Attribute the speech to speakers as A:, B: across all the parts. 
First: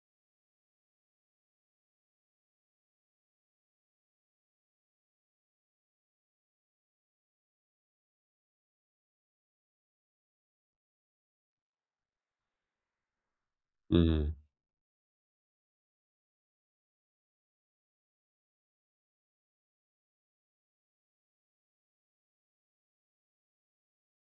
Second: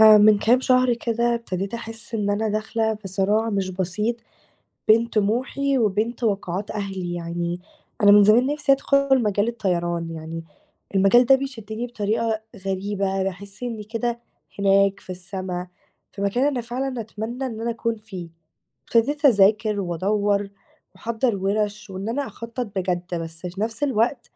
A: من كام شهر كده ابتديت أحس إن أنا داخلة في صراع مش بسيط بين طموحي وبين توقعات أهلي، يعني أنا من زمان نفسي أدخل مجال الطيران، يعني المجال ده بيشدني بطريقة غريبة، باحس إني كده
B: إمم،
A: هناك في السما، في مكان أنا فعلًا أتمنى إن أنا أكون فيه. ابتديت أذاكر وأدوّر وأحضّر وِرَش وإن أنا أخطّط بجد، بس في نفس الوقت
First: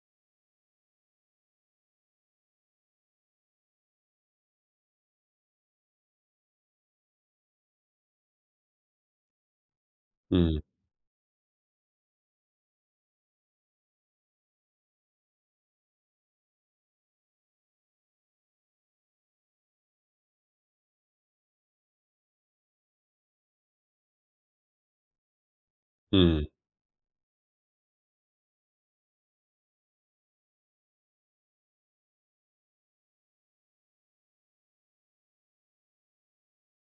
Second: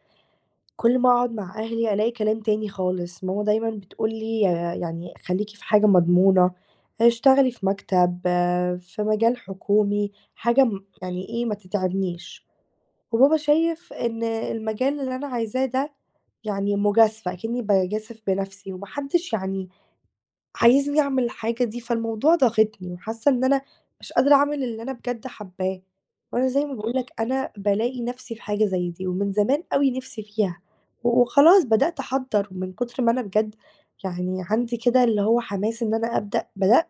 A: كل ما أقعد مع أهلي ألاقي كلام تاني خالص، ماما دايمًا بتقول لي يعني خليكِ في حاجة مضمونة، اشتغلي في مكتب، آه، في مجال حكومي،
B: إمم،
A: حاجة م يعني إيه ما تتعبنيش، وبابا شايف إن المجال اللي أنا عايزاه ده يعني مجازفة، أكني باجازف بنفسي وما حدش يعني عايزني أعمل الحاجة دي، فالموضوع ضاغطني وحاسة إن أنا مش قادرة أعمل اللي أنا بجد حاباه،
B: إمم.
A: وأنا زي ما باقول لك أنا بالاقي نفسي في حاجة زي دي، ومن زمان أوي نفسي فيها، و وخلاص بدأت أحضّر من كتر ما أنا بجد يعني عندي كده اللي هو حماس إن أنا أبدأ، بدأت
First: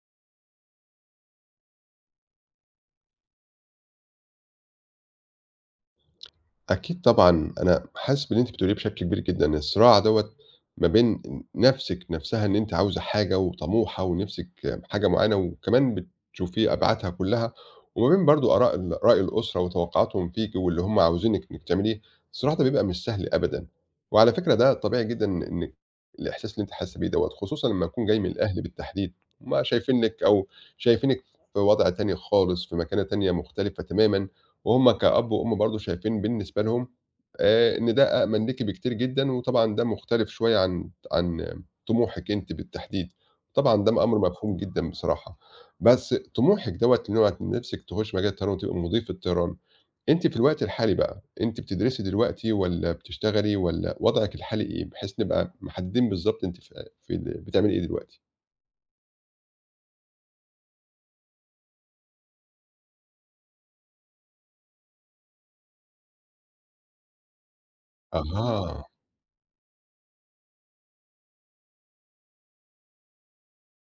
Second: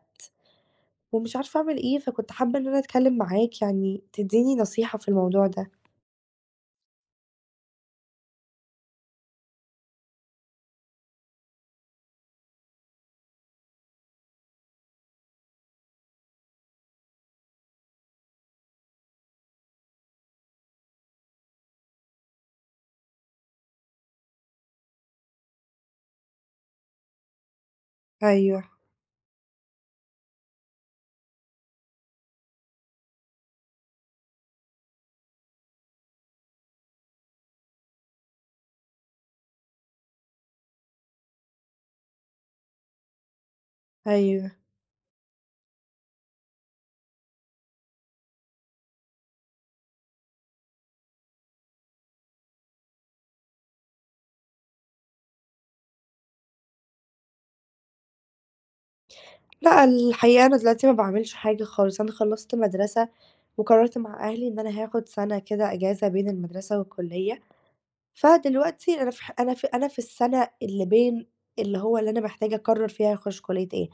A: ومش عارفة أعمل إيه، فكنت حابة إن أنا أتكلم معاك يعني تدّيني نصيحة في الموضوع ده.
B: أكيد طبعًا، أنا حاسس باللي أنتِ بتقوليه بشكل كبير جدًا، الصراع دوّة ما بين نَفْسِك نَفْسها إن أنتِ عاوزة حاجة وطموحة ونِفْسِك حاجة معيّنة وكمان بتشوفي أبعادها كُلّها، وما بين برضه آراء ال رأي الأسرة وتوقعاتهم فيكِ واللي هم عاوزينِك إنِّك تعمليه، الصراع ده بيبقى مش سهل أبدًا، وعلى فكرة ده طبيعي جدًا إنِّك الإحساس اللي أنتِ حاسة بيه دوّة، خصوصًا لمّا يكون جاي من الأهل
A: أيوه،
B: بالتحديد، هم شايفينِك في وضع تاني خالص، في مكانة تانية مختلفة تمامًا. وهُم كأب وأم برضه شايفين بالنسبة لهم إن ده أأمن ليكِ بكتير جدًا، وطبعًا ده مختلف شوية عن طموحِك أنتِ بالتحديد، طبعًا ده أمر
A: أيوه.
B: مفهوم جدًا بصراحة، بس طموحِك دوّة اللي هو نِفْسِك تخشي مجال الطيران وتبقي مضيفة طيران، أنتِ في الوقت الحالي بقى، أنتِ بتدرسي دلوقتي والّا بتشتغلي والّا وضعِك الحالي إيه؟ بحيث نبقى محددين بالضبط أنتِ في في ال بتعملي إيه دلوقتي؟
A: لأ، الحقيقة أنا دلوقتي ما باعملش حاجة خالص، أنا خلّصت مدرسة وقررت مع أهلي إن أنا هاخد سَنة كده إجازة بين المدرسة والكُلّية،
B: أها.
A: فدلوقتي أنا في ح أنا في أنا في السَنة اللي بين اللي هو اللي أنا محتاجة أقرّر فيها هاخش كُلّية إيه،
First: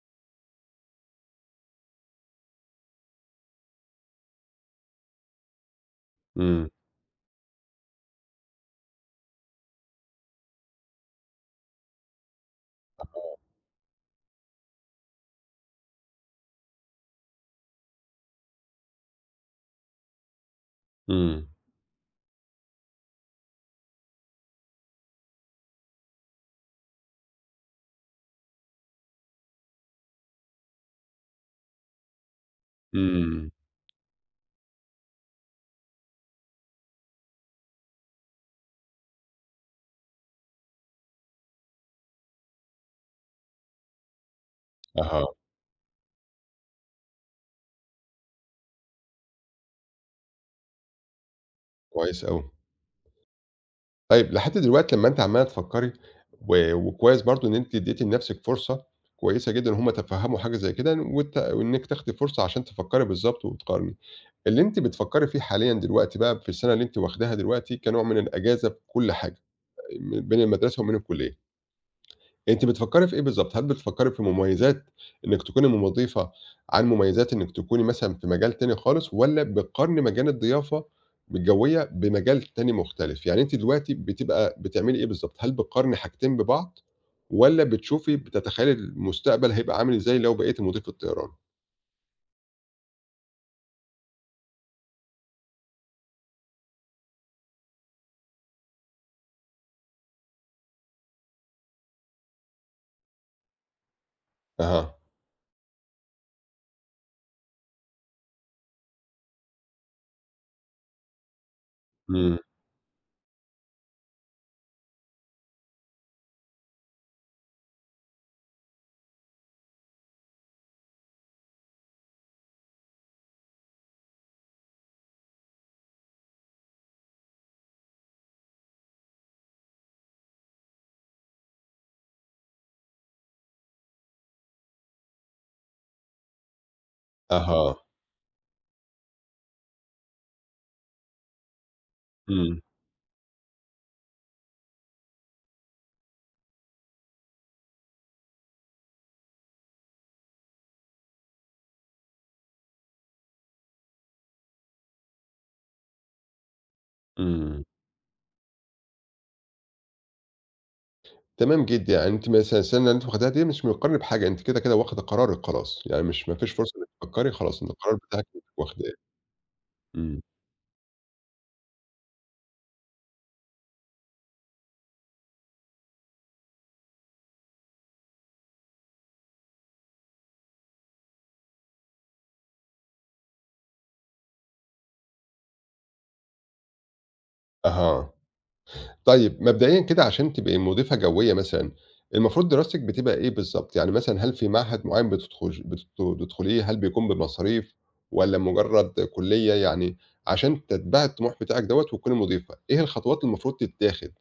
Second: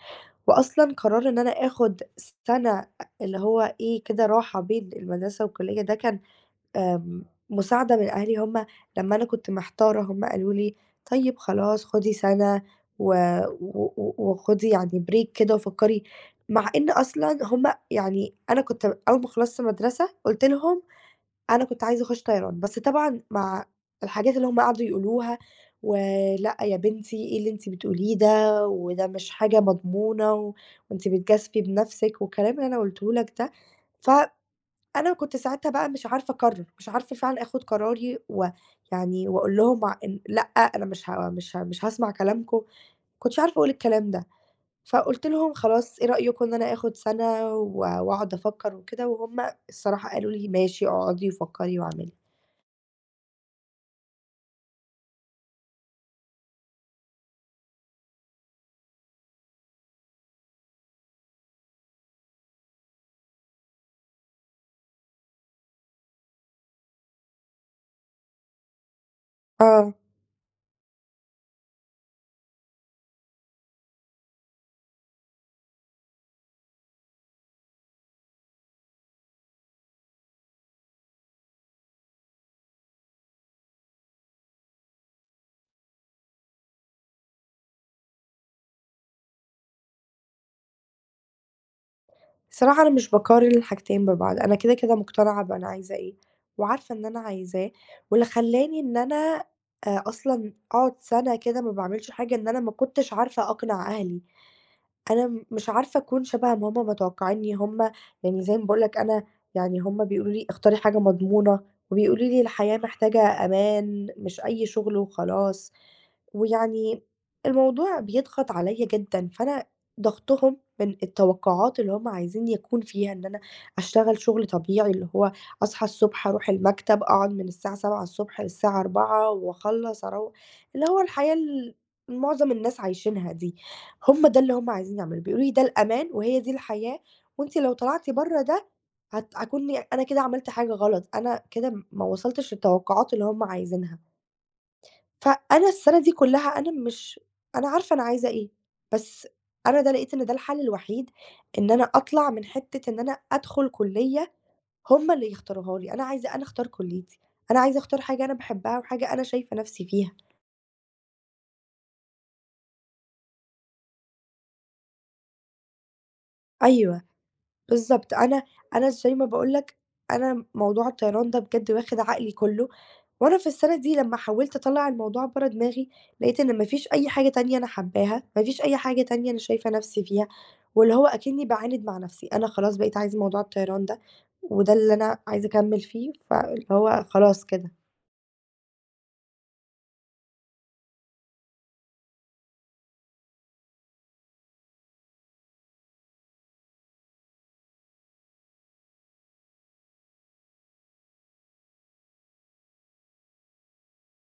A: وأصلًا قرار إن أنا آخد سَنة اللي هو إيه كده راحة بين المدرسة والكُلّية ده كان
B: إمم،
A: آمم، مساعدة من أهلي هم لمّا أنا كنت محتارة هم قالوا لي: "طيب خلاص خدي سَنة و و و وخدي يعني break كده وفكّري" مع إن أصلًا هم يعني أنا كنت أول ما خلصت مدرسة قُلت لهم
B: إمم،
A: أنا كنت عايزة أخش طيران، بس طبعًا مع الحاجات اللي هم قعدوا يقولوها "ولأ يا بنتي إيه اللي أنتِ بتقوليه ده، وده مش حاجة مضمونة و وأنتِ بتجازفي بنَفْسِك" والكلام اللي أنا قُلته لك
B: إمم،
A: ده، ف أنا كنت ساعتها بقى مش عارفة أقرّر، مش عارفة فعلًا آخُد قراري ويعني وأقول لهم ع إن لأ، أنا مش هاسمع كلامكم، ما كنتش عارفة أقول الكلام ده،
B: أها.
A: فقُلت لهم: "خلاص إيه رأيكم إن أنا آخُد سَنة و وأقعد أفكّر وكده؟" وهُم الصراحة قالوا لي: "ماشي، اقعدي وفكّري واعملي."
B: كويس أوي. طيب لحد دلوقتي لمّا أنتِ عمّالة تفكّري وكويس برضه إن أنتِ ادّيتِ لنَفْسِك فرصة كويسة جدًا إن هم تفهّموا حاجة زي كده وإنِّك تاخدي فرصة عشان تفكّري بالضبط وتقارني. اللي أنتِ بتفكّري فيه حاليًا دلوقتي بقى في السَنة اللي أنتِ واخداها دلوقتي كنوع من الأجازة في كل حاجة،
A: آه.
B: بين المدرسة وبين الكُلّية. أنتِ بتفكّري في إيه بالضبط؟ هل بتفكّري في مميزات إنِّك تكوني مُضيفة عن مميزات إنِّك تكوني مثلًا في مجال تاني خالص، والّا بتقارني مجال الضيافة الجوية بمجال تاني مختلف؟ يعني أنتِ دلوقتي بتعملي إيه بالضبط؟ هل بتقارني حاجتين ببعض، والّا بتتخيّلي المستقبل هيبقى عامل إزاي لو بقيتِ مضيفة طيران؟
A: الصراحة أنا مش باقارن الحاجتين ببعض، أنا كده، كده مقتنعة بأنا عايزة إيه، وعارفة إن أنا عايزاه، واللي خلّاني إن أنا أصلًا أقعد سَنة كده ما باعملش حاجة، إن أنا ما كنتش عارفة أقنع أهلي،
B: أها،
A: أنا مش عارفة أكون شبه ما هُم متوقعينّي، هُم يعني زي ما باقول لك أنا يعني هُم بيقولوا لي اختاري حاجة مضمونة، وبيقولوا
B: إمم،
A: لي الحياة محتاجة أمان، مش أي شغل وخلاص، ويعني الموضوع بيضغط عليَّ جدًا، فأنا ضغطهم من التوقعات اللي هم عايزين يكون فيها، إن أنا أشتغل شغل طبيعي، اللي هو أصحى الصبح أروح المكتب، أقعد من الساعة 07:00 للساعة 04:00 وأخلّص اللي هو الحياة ال معظم الناس عايشينها دي، هم ده اللي هم عايزين يعملوه، بيقولوا لي ده الأمان وهي دي الحياة، وأنتِ لو
B: أها،
A: طلعتِ برّه ده هاكون أنا كده عملت حاجة غلط، أنا كده ما وصلتش
B: إمم،
A: للتوقعات اللي هم عايزينها. فأنا السنة دي كلّها أنا مش أنا عارفة أنا عايزة إيه، بس أنا ده لقيت إن ده الحل الوحيد إن أنا أطلع من حتّة إن أنا أدخل كُلّية هم اللي يختاروها لي، أنا عايزة أنا أختار كُلّيتي، أنا
B: إمم.
A: عايزة أختار حاجة أنا باحبها وحاجة أنا شايفة نَفْسي فيها.
B: تمام جدًا، يعني أنتِ مثلًا السنة اللي أنتِ واخداها دي مش مقترنة بحاجة، أنتِ كده، كده واخدة قرارِك خلاص، يعني مش ما فيش فرصة إنِّك
A: أيوه،
B: تفكّري خلاص إن القرار
A: بالضبط،
B: بتاعِك أنتِ
A: أنا
B: واخداه.
A: زي ما باقول لك
B: إمم،
A: أنا موضوع الطيران ده بجد واخِد عقلي كُلّه وأنا في السنة دي لمّا حاولت أطلّع الموضوع برّه دماغي، لقيت إن ما فيش أي حاجة تانية أنا حاباها، ما فيش أي حاجة تانية أنا شايفة نفسي فيها، واللي هو أكنّي باعاند مع نفسي، أنا خلاص بقيت عايزة موضوع الطيران ده، وده اللي أنا عايزة أكمّل فيه، فاللي هو خلاص كده.
B: أها. طيب مبدئيًا كده عشان تبقي مضيفة جوية مثلًا، المفروض دراستِك بتبقى إيه بالضبط؟ يعني مثلًا هل في معهد معيّن بتدخليه، هل بيكون بمصاريف والّا مجرّد كُلّية؟ يعني عشان تتبعي الطموح بتاعِك دوّة وتكوني مضيفة، إيه الخطوات اللي المفروض تتاخد؟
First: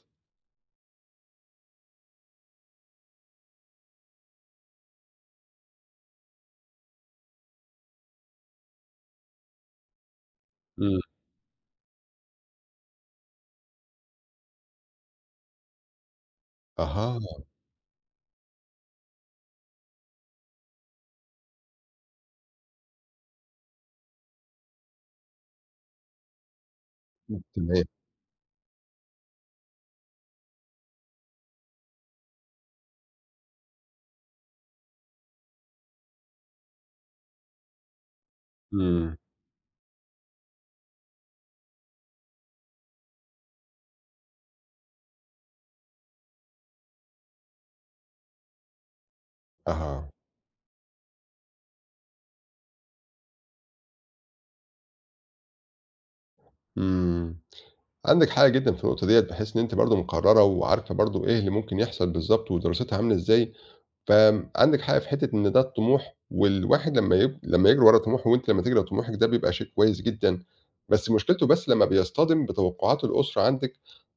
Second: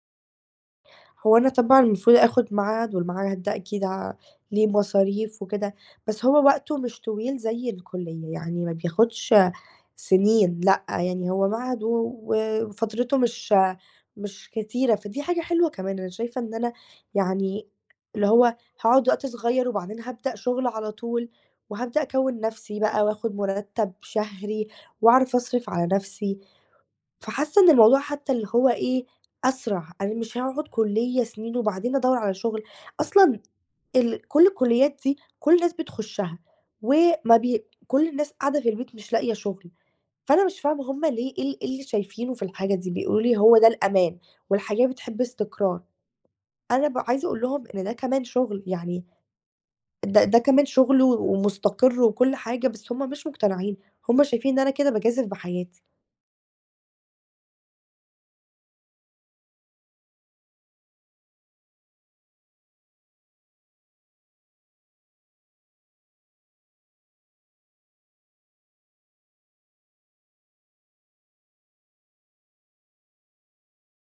A: هو أنا طبعًا المفروض آخُد ميعاد والميعاد ده أكيد ليه مصاريف وكده، بس هو وقته مش طويل زي الكُلّية، يعني ما بياخدش سنين، لأ،
B: إمم،
A: يعني هو معهد و وفترته مش كتيرة، فدي حاجة حلوة كمان، أنا شايفة إن أنا
B: أها،
A: يعني اللي هو هاقعد وقت صغير وبعدين هابدأ شغل على طول، وهابدأ أكوّن نَفْسي بقى وآخُد مُرتّب شهري وأعرف أصرف على نَفْسي، فحاسة إن
B: تمام،
A: الموضوع حتى اللي هو إيه، أسرع، أنا مش هاقعد كُلّية سنين وبعدين أدوّر على شغل، أصلًا كل الكُلّيات دي كل الناس بتخُشّها وما بي كل الناس قاعدة في البيت مش
B: إمم،
A: لاقية شغل. فأنا مش فاهمة هُم ليه إيه اللي شايفينه في الحاجة دي، بيقولوا لي هو ده الأمان والحياة بتحب استقرار، أنا عايزة أقول لهم إن ده كمان شغل، يعني
B: أها،
A: ده كمان شغل و- ومستقر وكل حاجة، بس هُم مش مقتنعين، هُم شايفين إن أنا كده باجازف بحياتي.
B: إمم. عندِك حق جدًا في النقطة ديّة، بحيث إن أنتِ برضه مقررة وعارفة برضه إيه اللي ممكن يحصل بالضبط ودراستها عاملة إزاي، فعندِك حق في حتة إن ده الطموح، والواحد لمّا يجري ورا طموحه وأنتِ لمّا تجري ورا طموحِك ده بيبقى شيء كويس جدًا، بس مشكلته بس لمّا بيصطدم بتوقعات الأسرة عندِك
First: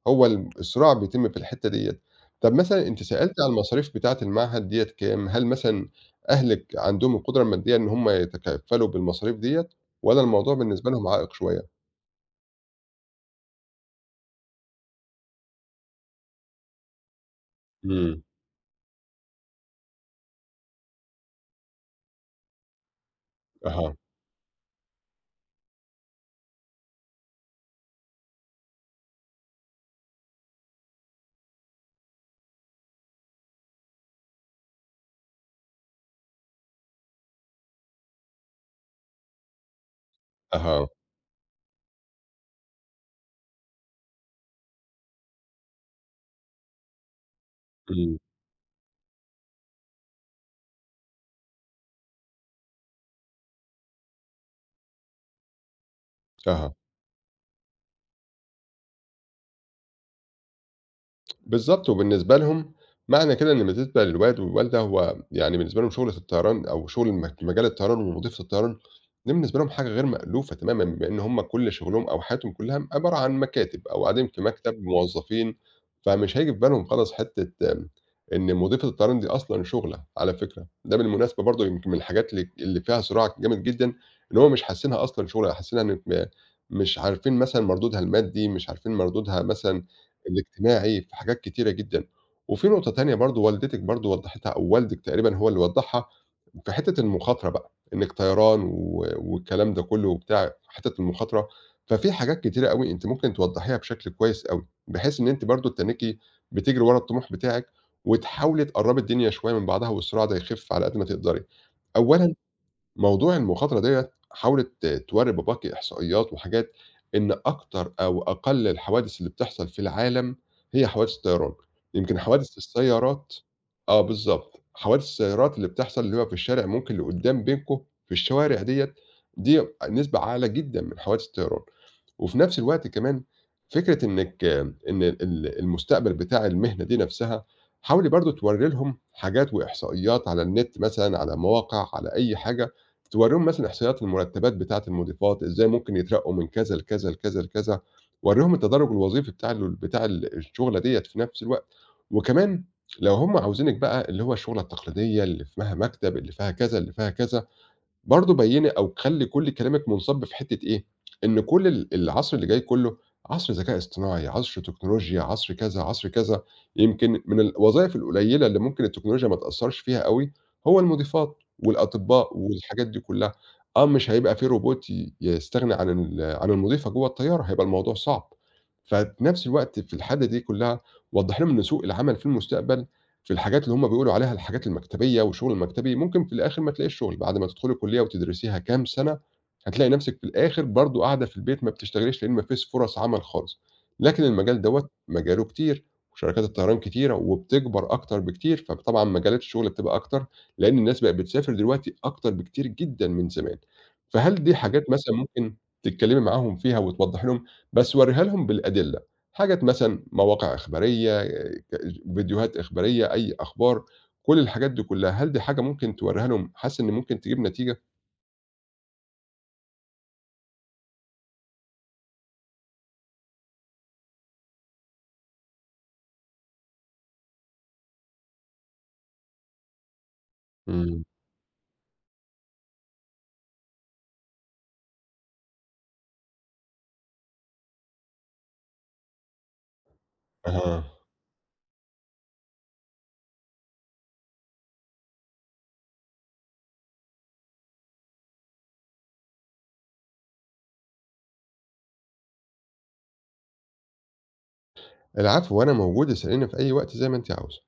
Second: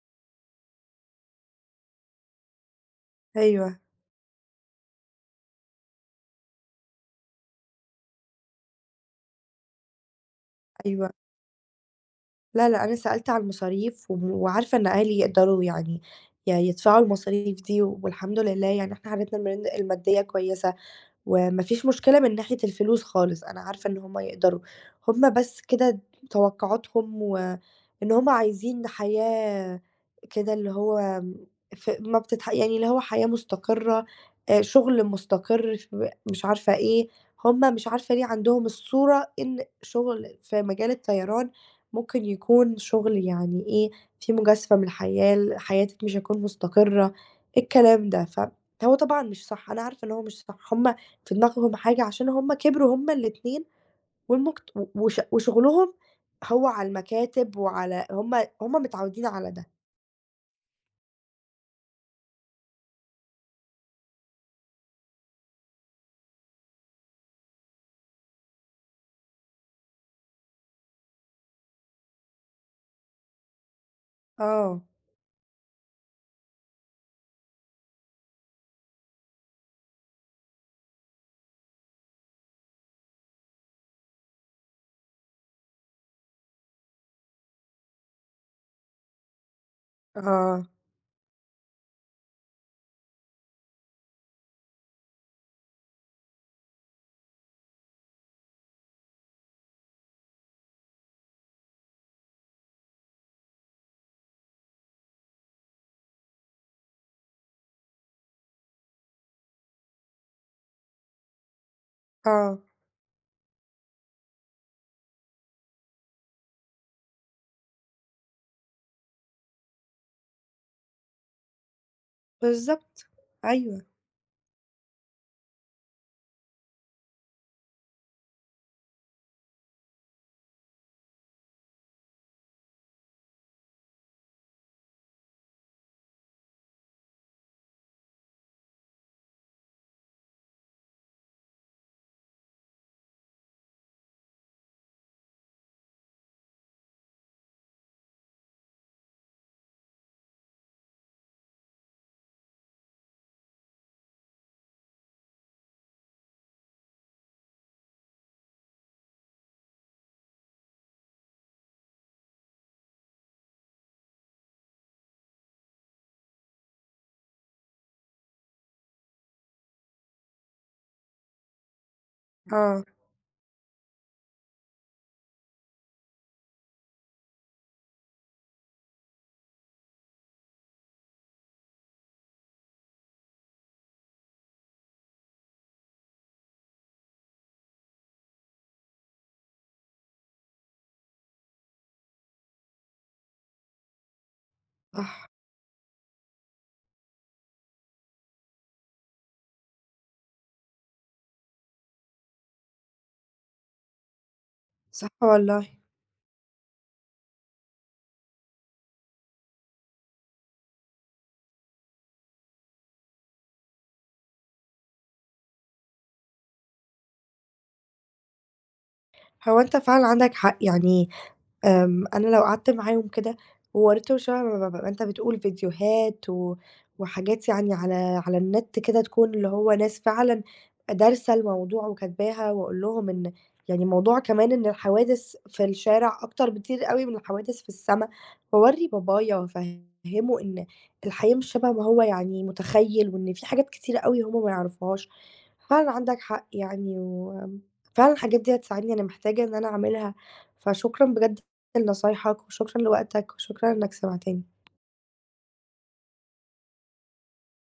B: هو الصراع بيتم في الحتة ديّة. طب مثلًا أنتِ سألتِ على
A: أيوه،
B: المصاريف بتاعة المعهد ديّة كام؟ هل مثلًا أهلِك عندهم القدرة المادية إن هم يتكفّلوا بالمصاريف ديّة والّا الموضوع بالنسبة لهم
A: أيوه،
B: عائق شوية؟
A: لا، لأ، أنا سألت على المصاريف وم وعارفة إن أهلي يقدروا يعني يدفعوا المصاريف دي
B: إمم،
A: والحمد لله يعني إحنا حالتنا المرن المادية كويسة. وما فيش مشكلة من ناحية الفلوس خالص، أنا عارفة
B: أها،
A: إن هُم يقدروا، هُم بس كده توقعاتهم وإن هُم عايزين حياة كده اللي هو ف ما يعني اللي هو حياة مستقرة، شغل مستقر ف مش عارفة إيه، هُم مش عارفة ليه عندهم الصورة إن شغل في
B: أها،
A: مجال الطيران ممكن يكون شغل يعني إيه، فيه مجازفة من الحياة، حياتِك مش هتكون مستقرة، إيه الكلام
B: إمم.
A: ده، فهو طبعًا مش صح، أنا عارفة إن هو مش صح، هُم في دماغهم حاجة عشان هم كبروا هم الاتنين والمكت و وش وشغلهم هو
B: أها،
A: على المكاتب وعلى هم متعودين على ده.
B: بالضبط، وبالنسبة لهم معنى كده إن بالنسبة للوالد والوالدة هو يعني بالنسبة لهم شُغلة الطيران أو شُغل م مجال الطيران ووظيفة الطيران دي بالنسبة لهم حاجة غير مألوفة تمامًا، بإن هم كل شُغلهم أو حياتهم كلّها عبارة عن مكاتب أو قاعدين في مكتب
A: آه،
B: موظفين، فمش هييجي في بالهم خالص حتّة، إن وظيفة الطيران دي أصلًا شُغلة على فكرة، ده بالمناسبة برضه يمكن من الحاجات اللي فيها صراع جامد جدًا إن هم مش حاسّينها أصلًا شُغلة، حاسّينها إن مش عارفين مثلًا مردودها المادي، مش عارفين مردودها مثلًا
A: آه،
B: الاجتماعي، في حاجات كتيرة جدًا. وفي نقطة تانية برضه والدتِك برضه وضّحتها أو والدِك تقريبًا هو اللي وضّحها، في حتّة المخاطرة بقى، إنِّك طيران والكلام ده كُلّه وبتاع، حتّة المخاطرة. ففي حاجات كتيرة أوي أنتِ ممكن توضّحيها بشكل كويس أوي، بحيث إن أنتِ برضه تنِّكي بتجري ورا الطموح بتاعِك وتحاولي تقرّبي الدنيا شوية من بعضها والصراع ده يخِف على قد ما تقدري. أولًا
A: آه،
B: موضوع المخاطرة ديّة حاولِت تورّي باباكِ إحصائيات وحاجات إن أكتر أو أقل الحوادث اللي بتحصل في العالم هي حوادث الطيران، يمكن حوادث
A: بالضبط،
B: السيارات
A: أيوه،
B: آه بالضبط، حوادث السيارات اللي بتحصل اللي هو في الشارع ممكن اللي قدّام بينكم في الشوارع ديّة، دي نسبة أعلى جدًا من حوادث الطيران. وفي نفس الوقت كمان فكرة إن المستقبل بتاع المهنة دي نفسها، حاولي برضه تورّي لهم حاجات وإحصائيات على النت مثلًا، على مواقع، على أي حاجة، تورّيهم مثلًا إحصائيات المرتبات بتاعة المضيفات، إزاي ممكن يترقّوا من كذا لكذا، لكذا، لكذا، ورّيهم التدرُّج الوظيفي بتاع الشُغلة ديّة في نفس الوقت، وكمان لو هُم عاوزينِك بقى اللي هو الشُغلة التقليدية اللي فيها مكتب، اللي فيها كذا، اللي فيها كذا، برضه بيّني أو خلّي كل كلامِك مُنصَب في حتّة إيه، إن كل العصر اللي جاي كُلّه عصر ذكاء اصطناعي، عصر تكنولوجيا، عصر كذا، عصر كذا، يمكن من الوظايف القليّلة اللي ممكن التكنولوجيا ما تأثّرش فيها أوي، هو المضيفات والأطباء
A: آه،
B: والحاجات دي كُلّها، آه مش هيبقى في روبوت يستغني عن المضيفة جوّه الطيارة، هيبقى الموضوع صعب، ففي نَفْس الوقت في الحالة دي كُلّها وضّح لهم إن سوق العمل في المستقبل في الحاجات اللي هُم بيقولوا عليها الحاجات المكتبية والشغل المكتبي، ممكن في الآخر ما تلاقيش شغل، بعد ما تدخلي كُلّية وتدرسيها كام سَنة، هتلاقي نَفْسِك في الآخر برضه قاعدة في البيت ما بتشتغليش، لإن ما فيش فرص عمل خالص. لكن المجال دوّة
A: صح،
B: مجاله كتير، وشركات الطيران كتيرة وبتكبر أكتر بكتير، فطبعًا مجالات الشغل بتبقى أكتر، لإن الناس بقت بتسافر دلوقتي أكتر بكتير جدًا من زمان. فهل دي حاجات
A: صح
B: مثلًا ممكن
A: والله.
B: تتكلّمي معاهم فيها وتوضّحي لهم، بس ورّيها لهم بالأدلة، حاجات مثلًا مواقع إخبارية فيديوهات إخبارية، أي أخبار، كل الحاجات دي كلّها، هل دي حاجة ممكن تورّيها لهم حاسس إن ممكن تجيب نتيجة؟
A: هو أنت فعلًا عندك حق، يعني أنا لو قعدت معاهم كده ووريتهم شبه ما أنت بتقول فيديوهات و وحاجات يعني على النت كده تكون اللي هو ناس فعلًا
B: إمم،
A: دارسة الموضوع وكاتباها، وأقول لهم إن يعني موضوع كمان إن الحوادث في الشارع أكتر بكتير أوي من الحوادث في السما، واورّي بابايا وافهمه إن
B: أها.
A: الحياة مش شبه ما هو يعني متخيل، وإن في حاجات كتيرة أوي هُم ما يعرفوهاش. فعلًا عندك حق يعني، وفعلًا الحاجات دي هتساعدني، أنا محتاجة إن أنا أعملها، فشكرًا بجد لنصايحك وشكرًا لوقتك وشكرًا إنك سمعتني.
B: العفو، وأنا موجود اسأليني في أي وقت زي ما أنتِ عاوزة.